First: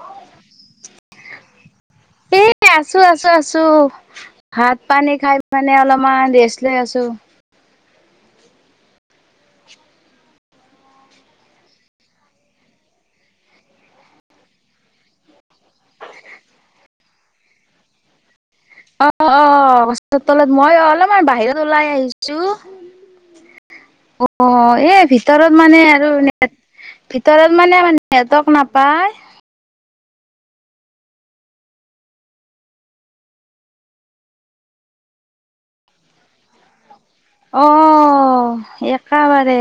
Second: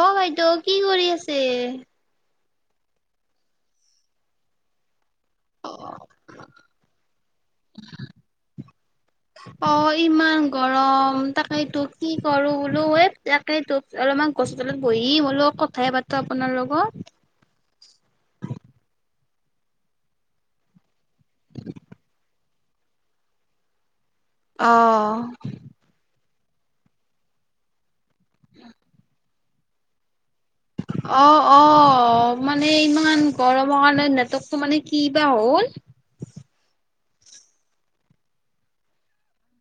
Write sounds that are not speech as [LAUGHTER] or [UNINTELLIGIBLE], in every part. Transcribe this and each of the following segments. অ', বাইদেউ কি কৰি আছে। এ আছো-আছো-আছো ভাত পানী খাই মানে অলপমান ৰেষ্ট লৈ আছো। [INAUDIBLE] অ' ইমান গৰম তাকেইতো কি কৰো বোলো এ তাকেইতো আৰু [UNINTELLIGIBLE] গছতলত বহি বোলো কথাই পাতো আপোনাৰ লগত। অ'-অ' [UNINTELLIGIBLE] তলত মই অলপমান বাহিৰত ওলাই আহিছো। [INAUDIBLE] অ', এই ভিতৰত মানে আৰু ভিতৰত মানে মা নেটৱৰ্ক নাপায়। অ'-অ' মানে ইমান গৰমৰ কাৰণে, নেটকটো মানে কি বা হ' হ'ল। অ' একেবাৰে।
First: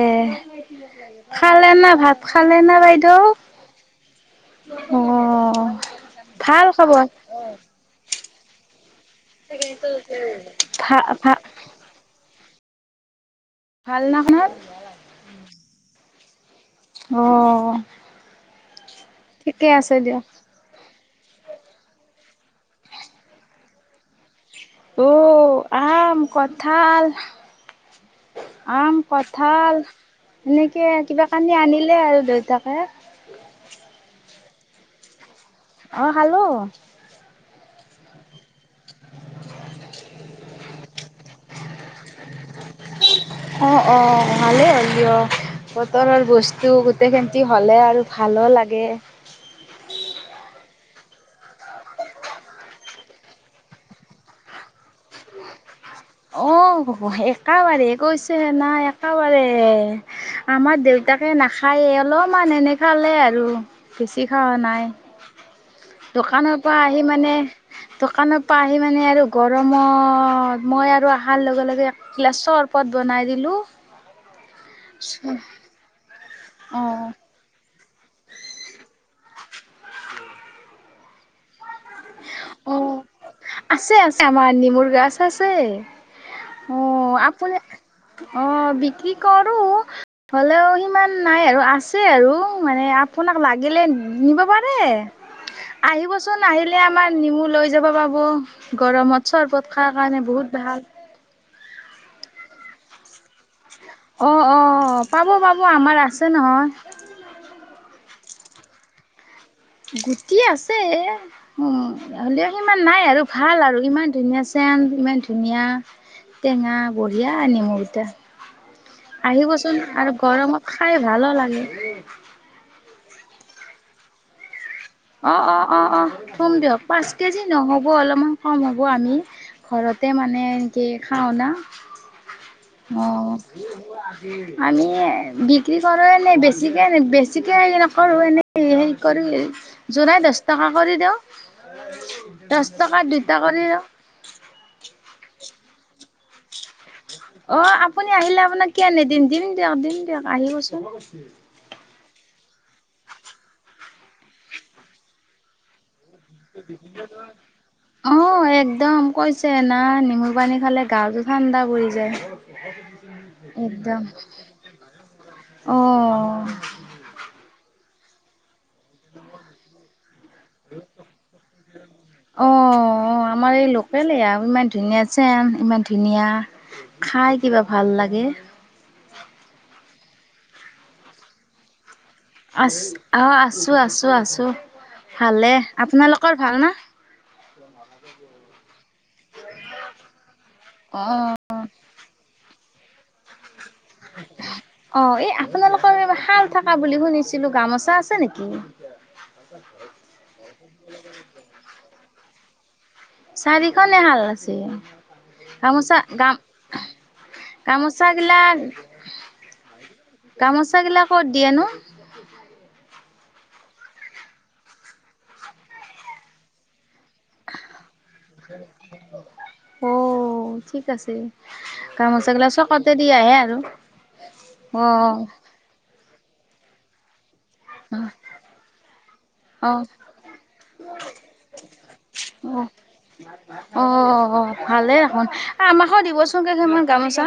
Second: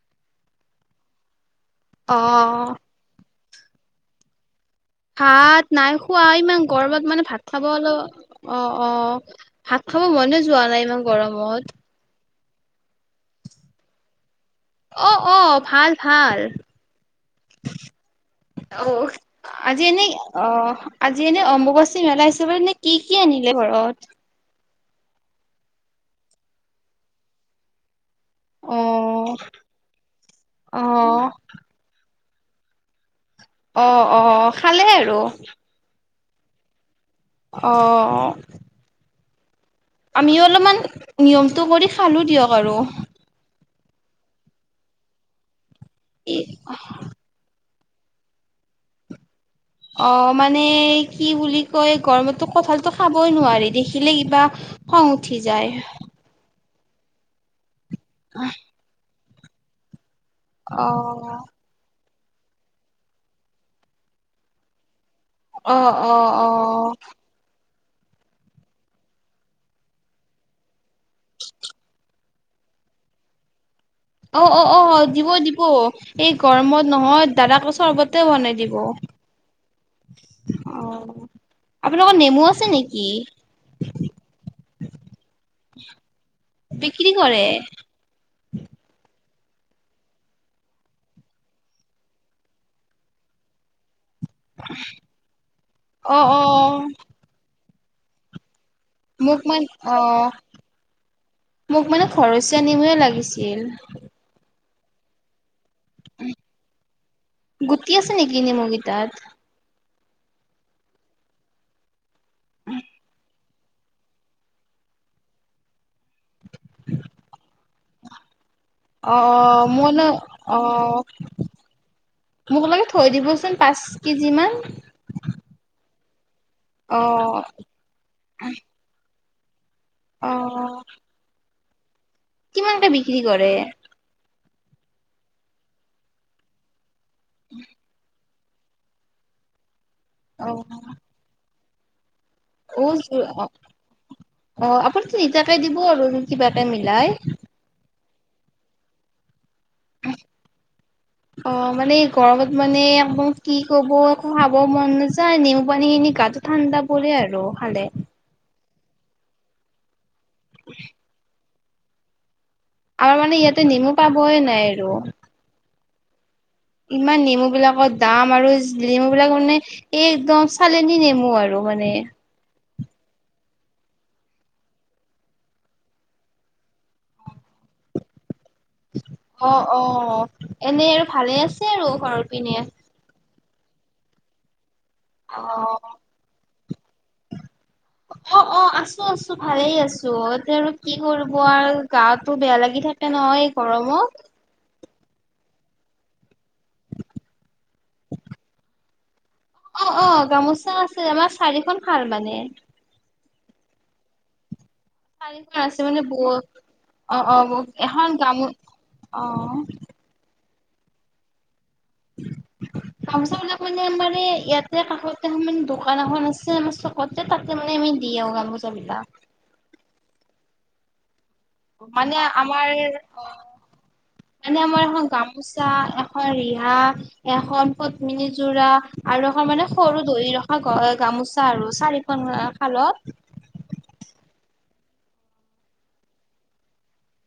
খালে না অ ভাত খালে না বাইদেউ। অ ভাত নাই খোৱা, ভাল ইমান খবৰ গৰমত মানে ভাত খাব অলপ অ'- অ' ভাত খাব মনে যোৱা নাই ভা ইমান ভা গৰমত। ভাল না আপোনাৰ। অ'- অ' ভাল- ভাল। অ'। অ' ঠিকে আজি আছে এনেই দিয়ক অ আজি এনেই অম্বুবাচী মেলা [UNINTELLIGIBLE] কি- কি আনিলে ঘৰত। অ', আম, কঁঠাল। আম অ', কঠাল এনেকে কিবা অ', কানি আনিলে আৰু দ তাকে। অ'- অ' খালে আৰু। অ' খালো। অ'। টো কৰি খালো দিয়ক আৰু। অ'-অ' ভালেই হ'ল দিয়ক বতৰৰ বস্তু গোটেই খেন্তি হ'লে আৰু ভালো লাগে। অ' মানে কি বুলি কয় গৰমতো কঠালতো খাবই নোৱাৰি দেখিলে কিবা খং উঠি যায়। অ' একা বাৰেই কৈছেহে নাই একাবাৰে। আমাৰ দেউতাকে অ', নাখায় অলপ মান এনে খালে আৰু বেছি খাৱা নাই। অ', অ', দোকানৰ পৰা অ', আহি মানে দোকানৰ পৰা আহি মানে আৰু গৰমত মই আৰু আহাৰ লগে- লগে গিলাচ চৰবত বনাই দিলো। অ' অ'- অ' দিব- দিব, এই গৰমত অ', নহয় দাদা কচ চৰ্বতে বনাই দিব। অ'। অ', আছে, আছে, আমাৰ নিমুৰ গাছ আছে। বিক্ৰী অ', কৰে আপুনি, অ', বিকি কি কৰো। হ'লেও সিমান নাই আৰু আছে আৰু মানে আপোনাক লাগিলে নিব পাৰে। অ অ আহিবচোন আহিলে আমাৰ নেমু লৈ যাব পাব। গৰমত মোক মান চৰবত খা অ কাৰণে বহুত ভাল। মোক মানে ঘৰচীয়া নিমুয়ে লাগিছিল। অ', অ', পাব, পাব, আমাৰ আছে নহয়। গুটি আছে নেকি নিমু গিটাত? গুটি আছে। উম, হ'লেও সিমান নাই আৰু ভাল আৰু ইমান ধুনীয়া চেন্ট। উম, ইমান ধুনীয়া, টেঙা, বঢ়িয়া নেমুকেইটা। অ অ আহিবচোন মোৰ ন আৰু অ গৰমত খাই ভালো লাগে। মোক লাগে থৈ দিবচোন পাঁচ কেজিমান। অ', অ', অ', অ', কম দিয়ক। অ পাঁচ কেজি নহ'ব অলপমান কম হ'ব আমি ঘৰতে অ মানে এনেকে খাওনা। কিমানকে বিক্ৰী অ', কৰে আমি বিক্ৰী কৰো এনে বেছিকে বেছিকৈ হেৰি নকৰোঁ, এনেই হেৰি কৰি জৰাই দহ অ টকা কৰি দিওঁ। দহ [UNINTELLIGIBLE] টকাত দুটা কৰি দিওঁ। অ', আপুনি নিতাকে দিব আৰু কিবা এটা মিলাই। অ', আপুনি আহিলে আপোনাক কিয় নিদিম, দিম দিয়ক, দিম দিয়ক আহিবচোন। অ মানে গৰমত মানে আকৌ কি কব, আকৌ খাব মন নাযায় নেম পানী খিনি গাটো ঠাণ্ডা পৰে আৰু হালে। অ', একদম কৈছে না, নেমুৰ পানী খালে গাতো ঠাণ্ডা পৰি যায়। আমাৰ মানে ইয়াতে নেমু একদম পাবই নাই আৰু। অ'। ইমান নেমু বিলাকত দাম আৰু নেমুবিলাক মানে, এ-একদম চালনী নেমু আৰু মানে। অ', অ', আমাৰ এই লোকেল এয়া, ইমান ধুনীয়া [UNINTELLIGIBLE] ইমান ধুনীয়া, খাই কিবা ভাল লাগে। অ', অ', এনে আৰু ভালে আছে আৰু ঘৰত? আছ, অ', আছো আছো আছো। অ ভালে, আপোনালোকৰ ভাল না? অ', অ', আছো আছো, ভালেই আছো। তে আৰু কি কৰিব অ'। আৰু গাঁৱত [UNINTELLIGIBLE] বেয়া লাগি থাকে ন এই গৰমত। অ', এই আপোনালোকৰ শাল থকা বুলি শুনিছিলো, গামোচা আছে নেকি? অ', অ', গামোচা আছে, আমাৰ চাৰিখন শাল মানে। চাৰিখনে হাল আছে? চাৰিখন আছে গামোচা মানে ব গাম অ', অ', গামোচা এখন গাম, আহ। গামোচাবিলাকত দিয়ে নো। [INAUDIBLE] গামচাবিলাক মানে আমাৰ এই, ইয়াতে কাষতে দোকান এখন আছে আমাৰ [UNINTELLIGIBLE] মানে আমি দি আৰু গামোচাবিলাক। অ', ঠিক আছে। মানে গামোচাগিলা আমাৰ, চকতে অ', দিয়াহে আৰু মানে আমাৰ এখন অ'। গামোচা [UNINTELLIGIBLE] ৰিহা এখন অ', পত্মিনী যোৰা আৰু এখন মানে অ'। সৰু ধৰি ৰখা গ-গামোচা আৰু চাৰিখন শালত অ', অ'। ভালে দেখোন, আমাকো দিবচোন কেইখনমান গামোচা।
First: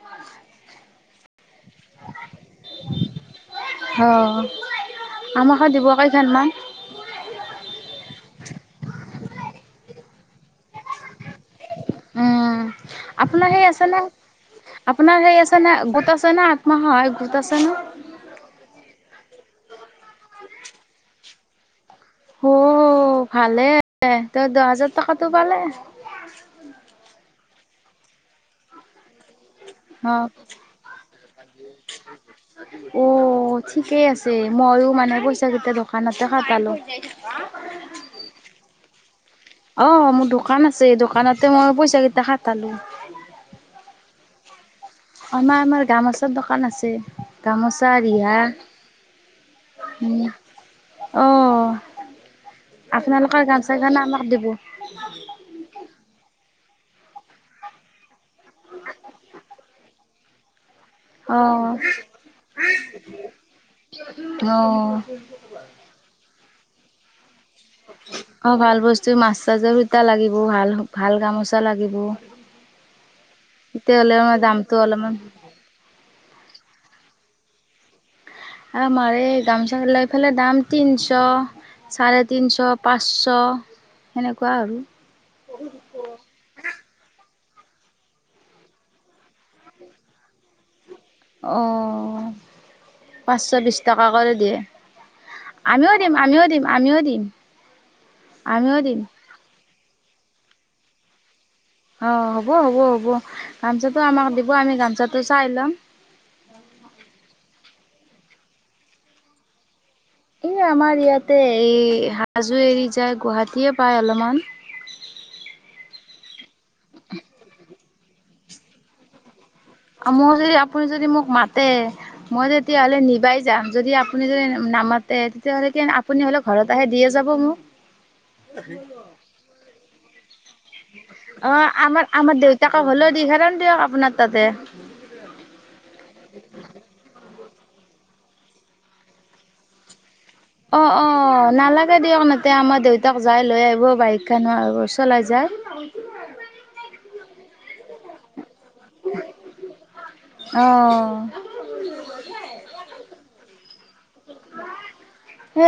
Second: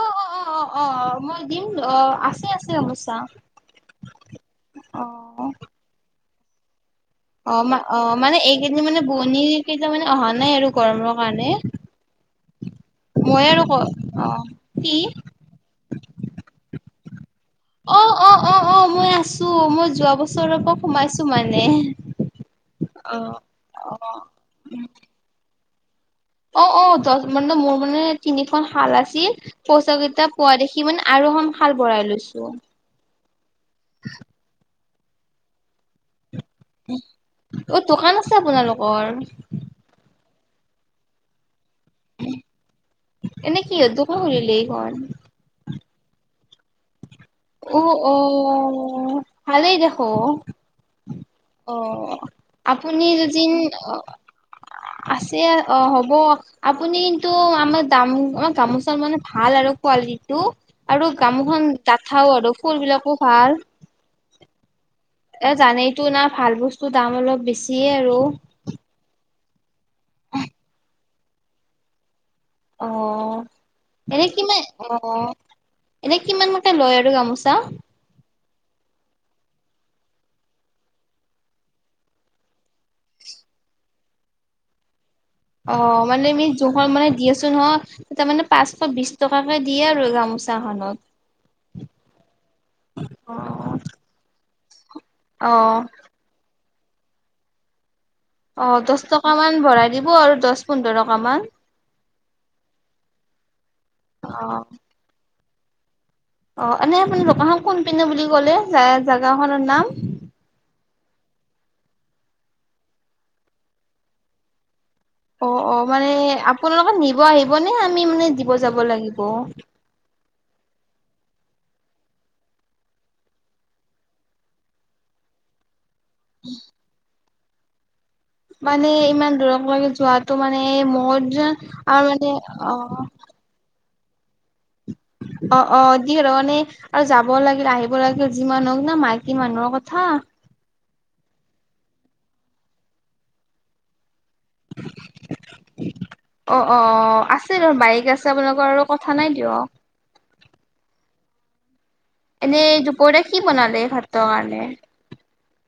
অ অ অ অ অ মই দিম, অ', আছে আছে গামোচা। অ', অ আমাকো দিব কেইখনমান। অ', ম, অক, মানে এইকেইদিন মানে বোৱনী কেইটা মানে অহা নাই আৰু গৰমৰ কাৰণে। উম, মই আপোনাৰ আৰু সেই ক আছে নে? অ কি আপোনাৰ সেই আছে নে? গোট আছে নে আত্মসহায়ক গোট? আছে নে? অ', অ', অ', অ', মই আছো। মই যোৱা বছৰৰ পৰা সোমাইছো মানে। অ', ভালে, অ ত' দহ হাজাৰ টকাটো পালে? অ', অ', দহ মান, মোৰ মানে তিনিখন শাল আছে। [UNINTELLIGIBLE] অ'। পইচাকিতা পোৱা দেখি মান আৰু এখন শাল বৰাই লৈছো। অ', ঠিকেই আছে। মইও মানে পইচা কেইটা দোকানত [UNINTELLIGIBLE] পালো, অ দোকান আছে আপোনালোকৰ অ', মোৰ দুখ দোকান আছে, দোকানতে মই পইচা কেইটা খাটালো। এনে কিহত দোকান খুলিলে এইখন আমাৰ-আমাৰ গামোচাৰ দোকান আছে। গামোচা অ', ৰিহা অ', ভালেই দেখো। উম, অ', আপুনি আপোনালোকৰ যদিন গামচাখন আমাক দিব আছে অ', হ'ব। আপুনি কিন্তু আমাৰ দাম, আমাৰ গামোচাৰ মানে ভাল আৰু কোৱালিটিটো। আৰু অ গামোখন তাঠাও আৰু ফুল বিলাকো ভাল। অ এ জানেই তো না, ভাল বস্তুৰ দাম অলপ বেছি অ', ভাল বস্তু মাছ চাজৰ সুতা লাগিব, ভাল-ভাল গামোচা লাগিব। অ, তেতিয়াহ'লে এনে আমাৰ কিমা, দামটো অলপমান অ', এনে কিমান মতে লয় আৰু গামোচা। আমাৰ এই গামোচা লৈ পেলাই দাম তিনশ। চাৰে তিনিশ, পাঁচশ সেনেকুৱা আৰু। অ', মানে আমি জোখল মানে দি আছো [UNINTELLIGIBLE] তাৰমানে পাঁচশ বিশ টকাকে দিয়ে আৰু গামোচাখনত। অ', অ পাঁচশ বিশ টকা কৰি দিয়ে। অ আমিও দিম, আমিও দিম, আমিও দিম। অ', আমিও দিম দহ টকা মান ভৰাই দিব আৰু, দহ-পোন্ধৰ টকা মান। অ', হ'ব হ'ব হ'ব, গামচাটো আমাক অ দিব আমি গামচাটো চাই ল'ম। অ', এনে আপোনাৰ দোকানখন কোন পিনে বুলি কলে, জেগা-জোগাখনৰ নাম এ আমাৰ ইয়াতে এই হাজো এৰি যায়, গুৱাহাটীয়ে পায় অলপমান। অ', অ', মানে আপোনালোকে নিব আহিব নে, আমি মানে দিব যাব লাগিব? মই যদি আপুনি যদি মোক মাতে, মই তেতিয়াহলে নিবাই যাম। যদি আপুনি যদি নামাতে, তেতিয়াহ'লে কি আপুনি হ'লেও ঘৰত আহে দিয়ে যাব মোক। মানে ইমান দূৰক লৈকে যোৱাত অ', আমাৰ-আমাৰ দেউতাকক অ হ'লেও [UNINTELLIGIBLE] দিয়ক আপোনাৰ তাতে। অ', অ', দি [UNINTELLIGIBLE] আৰু যা যাব লাগিল, আহিব লাগিল, যিমানহক না মাইকী মানুহৰ কথা। অ', অ', নালাগে দিয়ক নাতে আমাৰ দেউতাক যাই লৈ আহিব বাইক অ', অ', আছে ন বাইক আছে আপোনালোকৰ আৰু কথা নাই দিয়। অ'। এনেই দুপৰীয়া কি বনালে ভাতৰ কাৰণে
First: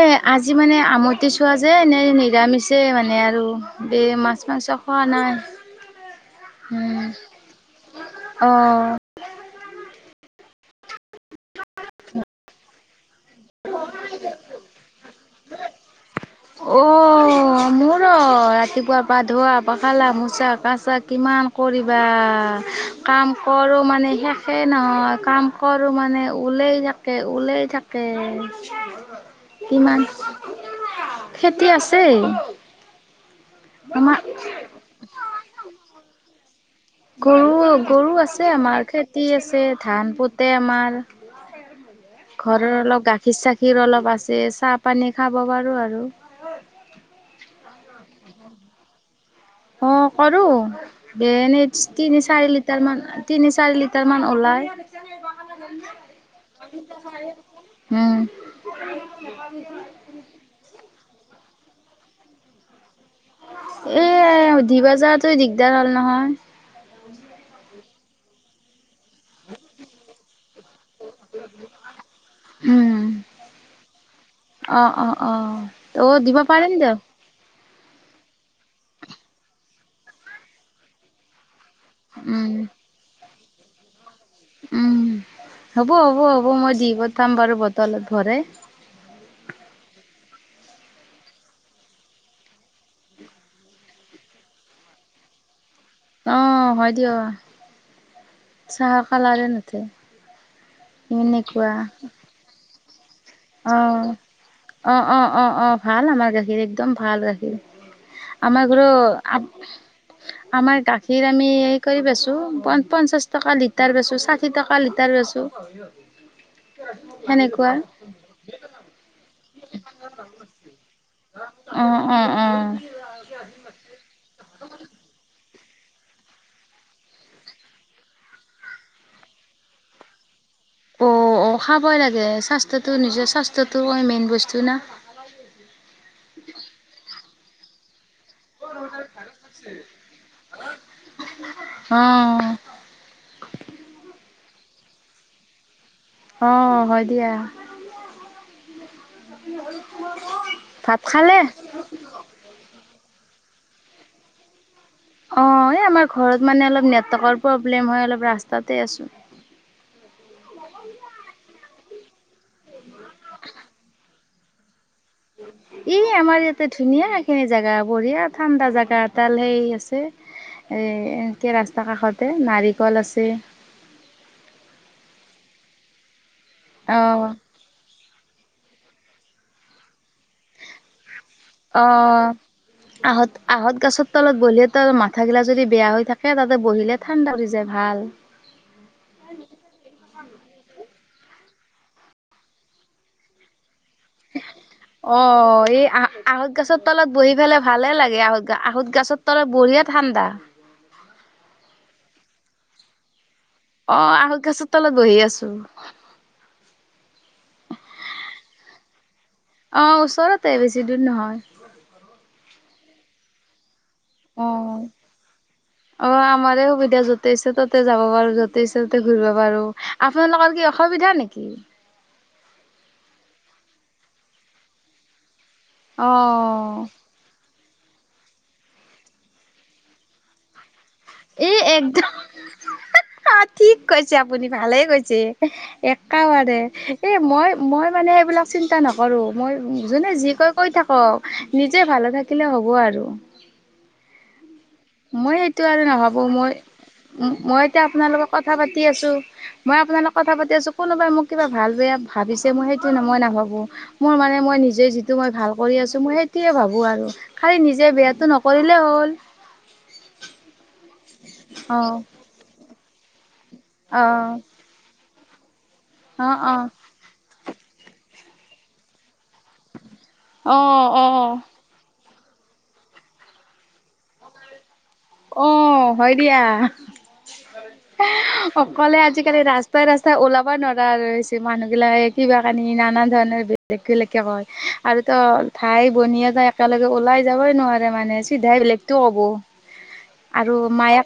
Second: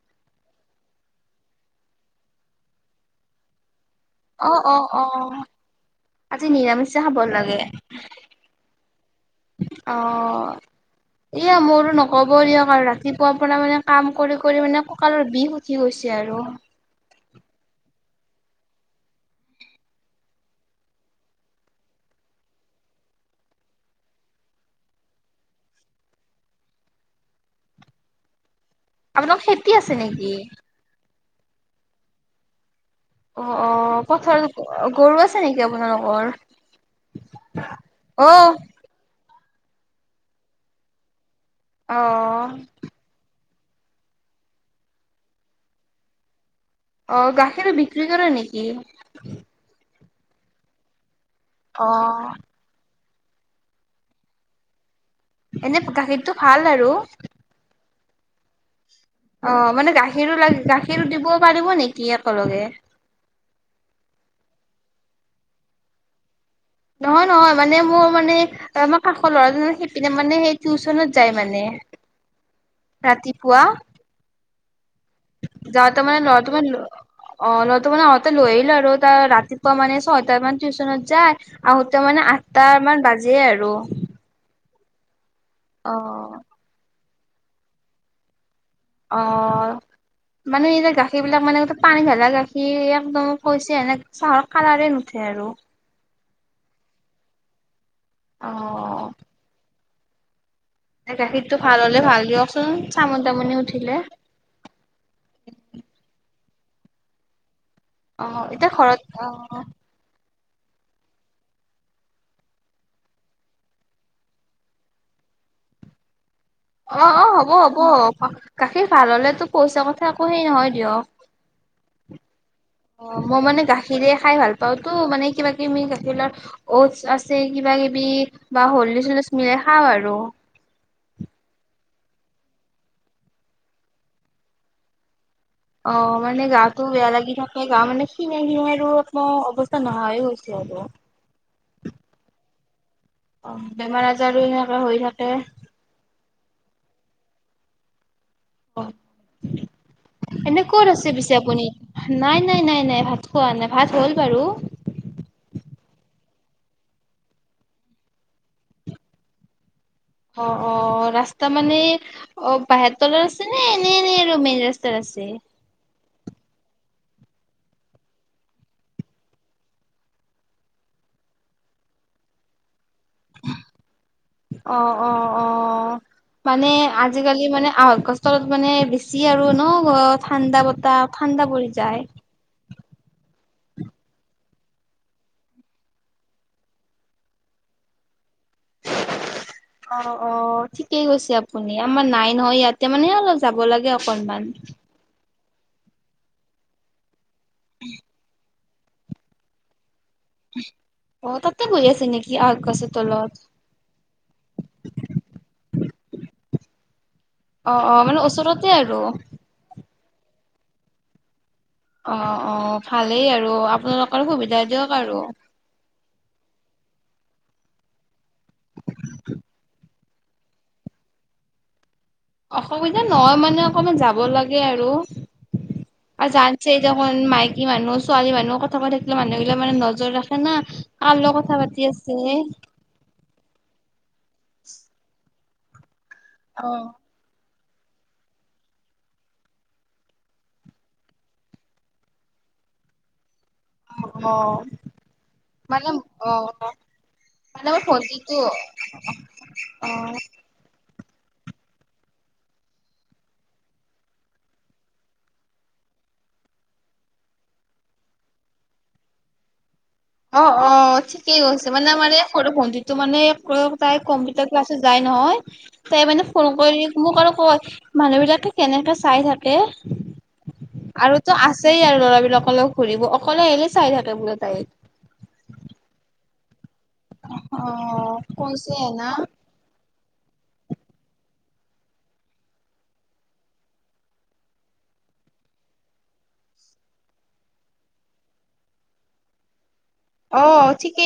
এ আজি মানে আমতি চোৱা যে নে নিৰামিষে মানে আৰু। য়ে মাছ অ অ মাংস অ খোৱা নাই। আজি নিৰামিষা উম, খাব লাগে অ'। অহ। এয়া মোৰো নকব দিয়ক আৰু ৰা ৰাতিপুৱাৰ পৰা মানে কাম কৰি কৰি মানে ককালৰ বিষ উঠি গৈছে আৰু। অ'। [INAUDIBLE] ৰাতিপুৱা পৰা ধোৱা পখালা মোচা কাচা কিমান কৰিবা কাম কৰোঁ মানে শেষে নহয় কাম কৰোঁ মানে ওলাই থাকে ওলাই থাকে আপোনালোক খেতি আছে কিমান নেকি? খেতি আছেই অ অ পথাৰত গৰু আছে নেকি আপোনালোকৰ গৰু গৰু অ আছে আমাৰ খেতি আছে ধান পোতে আমাৰ অ ঘৰৰ অলপ গাখীৰ চাখীৰ ক্ষীৰ অলপ আছে চাহ পানী খাব পাৰোঁ আৰু অ গাখীৰো বিক্ৰী কৰে নেকি অ কৰো নে অ তিনি চাৰি লিটাৰমান তিনি চাৰি লিটাৰমান ওলায় এনে গাখীৰতটো ভাল আৰু উম অ মানে গাখীৰো লাগি গাখীৰো দিব পাৰিব নেকি একেলগে এ দিব জাওতে দিগদাৰ হল নহয় নহয় নহয় মানে মোৰ মানে আমাক আকৌ ল'ৰাজনে সিপিনে মানে সেই টিউচনত যায় মানে উম, ৰাতিপুৱা অ', অ', অ', যাওঁ তাৰ অ', মানে দিব ন ত মাৰ পাৰিম দিয়ক। অ ত মানে সিহঁতে লৈ আহিলো আৰু তাৰ ৰাতিপুৱা মানে ছয়ট মান টিউচনত যায় আহোতে মানে উম, আঠটা মান বাজে আৰু উম হ'ব অ হ'ব হ'ব মই দি পঠাম বাৰু বটলত ভৰাই অ মানে এই যে গাখীৰ বিলাক মানে পানী ঢালা গাখীৰ একদম কৈছে এনে চাহৰ কালাৰে নুঠে আৰু অ' হয় দিয়া চাহ অ খালা তেন্তে গাখীৰটো ভাল হলে ভাল দিয়কচোন। চামনি তামনি উঠিলে অ', অ', অ', অ', অ', ভাল আমাৰ গাখীৰ একদম ভাল গাখীৰ। অ আমাৰ এতিয়া ঘৰো। ঘৰত অ আমাৰ গাখীৰ আমি এই কৰি বেছো প পঞ্চাশ টকা লিটাৰ বেছো ষাঠি টকা লিটাৰ বে বেছো। অ' অ' হ'ব হ'ব। গাখীৰ ভাল হলেটো পইচা কথা একো হেই নহয় দিয়ক। অ', অ', অ'। অ' মই মানে গাখীৰে খাই ভাল পাওঁ তো মানে। কিবা কিবি গাখীৰ লগত অটছ আছে কিবা কিবি বা হৰলিচ চৰলিচ মিলাই খাওঁ আৰু। অ', অ', খাবই লাগে স্বাস্থ্যটো নিজৰ স্বাস্থ্যটো মেইন বস্তু না। অ', মানে গাটো বেয়া লাগি থাকে গা মানে ক্ষিনাই মিনাই আৰু মোৰ অৱস্থা নহা হৈ গৈছে আৰু। অ', অ', বেমাৰ আজাৰো এনেকে হৈ থাকে। অ হয় দিয়া। অ', এনে কত ভাত আছে পিছে খালে? আপুনি, নাই নাই নাই নাই ভাত। খোৱা নাই ভাত হ'ল বাৰু। অ', এই আমাৰ ঘৰত মানে অলপ নেটৱৰ্কৰ প্ৰব্লেম হয় অলপ ৰাস্তাতে আছোঁ। অ', অ', ৰাস্তা মানে অ', বাহেঁৰ তলত আছে নে এনে এনে আৰু মেইন ৰাস্তা। ই আমাৰ ইয়াত এতে ধুনীয়া এইখিনি জেগা বঢ়িয়া ঠাণ্ডা জাগা এডাল সেই আছে। এই এন্‌কে ৰাস্তা কাষতে নাৰিকল আছে অ অ অ', মানে অ', আজিকালি মানে আহত গছৰ তলত মানে বেছি আৰু ন'। ঠাণ্ডা বতাহ ঠাণ্ডা পৰি যায়। অ'। আহঁত আহঁত গছৰ তলত বহিলে ত মাথাগিলা যদি বেয়া হৈ থাকে তাতে বহিলে ঠাণ্ডা পৰি যায় ভাল। অ' অ', ঠিক। ঠিকেই কৈছে আপুনি আমাৰ নাই নহয় ইয়াতে মানে অলপ যাব লাগে অকনমান। অ এই আহ আহঁত গছৰ তলত বহি পেলাই ভালে লাগে আহঁত গছৰ আহঁত গছৰ তলত বহিয়ে অ', তাতে বহি আছে নেকি আহঁত গছৰ তলত? অ', আহঁত গাছৰ তলত বহি আছোঁ। অ' অ', মানে ওচৰতে আৰু। অ', ওচৰতে বেছি দূৰ নহয়। অ', অ', ভালেই আৰু। আপোনালোকৰ সুবিধা অ', দিয়ক আৰু। অ', আমাৰে সুবিধা যত তাৰপিছত তাতে যাব পাৰো য'তে ইচ্ছা ততে ঘূৰিব পাৰো আপোনালোকৰ কি অসুবিধা নেকি? অসুবিধা নহয় মানে অকমান যাব লাগে আৰু। [UNINTELLIGIBLE] অ দে মাইক। মাইকী মানুহ ছোৱালী মানুহ কথা কৈ থাকিলে মানুহবিলাক মানে নজৰ ৰাখে না। কাৰ লগত এ কথা পাতি একদম, আছে। ঠিক কৈছে আপুনি ভালে কৈছে। একাবাৰে অ', এ মই মই মানে সেইবিলাক চিন্তা নকৰোঁ, মই যোনে যি কৈ কৈ থাকক নিজে ভালে থাকিলে হ'ল। হ'ব আৰু। অ' অ'। মই এইটো আৰু মানে নাভাবো মই। মই মানে মোৰ এতিয়া আপোনালোকক ভণ্টিটো কথা পাতি আছোঁ, মই আপোনালোক অ', কথা পাতি আছোঁ, কোনোবাই মোক কিবা ভাল বেয়া ভাবিছে মই সেইটো মই নাভাবোঁ, মোৰ মানে মই নিজে যিটো মই ভাল কৰি আছোঁ মই সেইটোৱে ভাবো আৰু খালি নিজে বেয়াটো নকৰিলেই হ'ল। অ' অ', ঠিকেই কৈছে অ মানে মানে সৰু ভণ্টিটো মানে তাই অ কম্পিউটাৰ ক্লাছত যায় নহয় তাই মানে অ ফোন কৰি মোক আৰু কয় মানুহবিলাকে কেনেকে চাই থাকে অ অ আৰু অ ত আছেই আৰু ল'ৰাবিলাক। অক ঘূৰিব অকলে আহিলে চাই থাকে বোলে তাই অ হয় দিয়া অ', কৈছে অকলে না আজিকালি ৰাস্তাই ৰাস্তাই ওলাব নোৱাৰা ৰছিল মানুহ বিলাকে কিবা কানি নানান ধৰণৰ বেলেগ বেলেগকে কয় আৰু ত ভঠাই বনিয় এটা একেলগে ওলাই যাবই নোৱাৰে মানে চিধাই বেলেগতো ক'ব আৰু অ', ঠিকেই মায়াক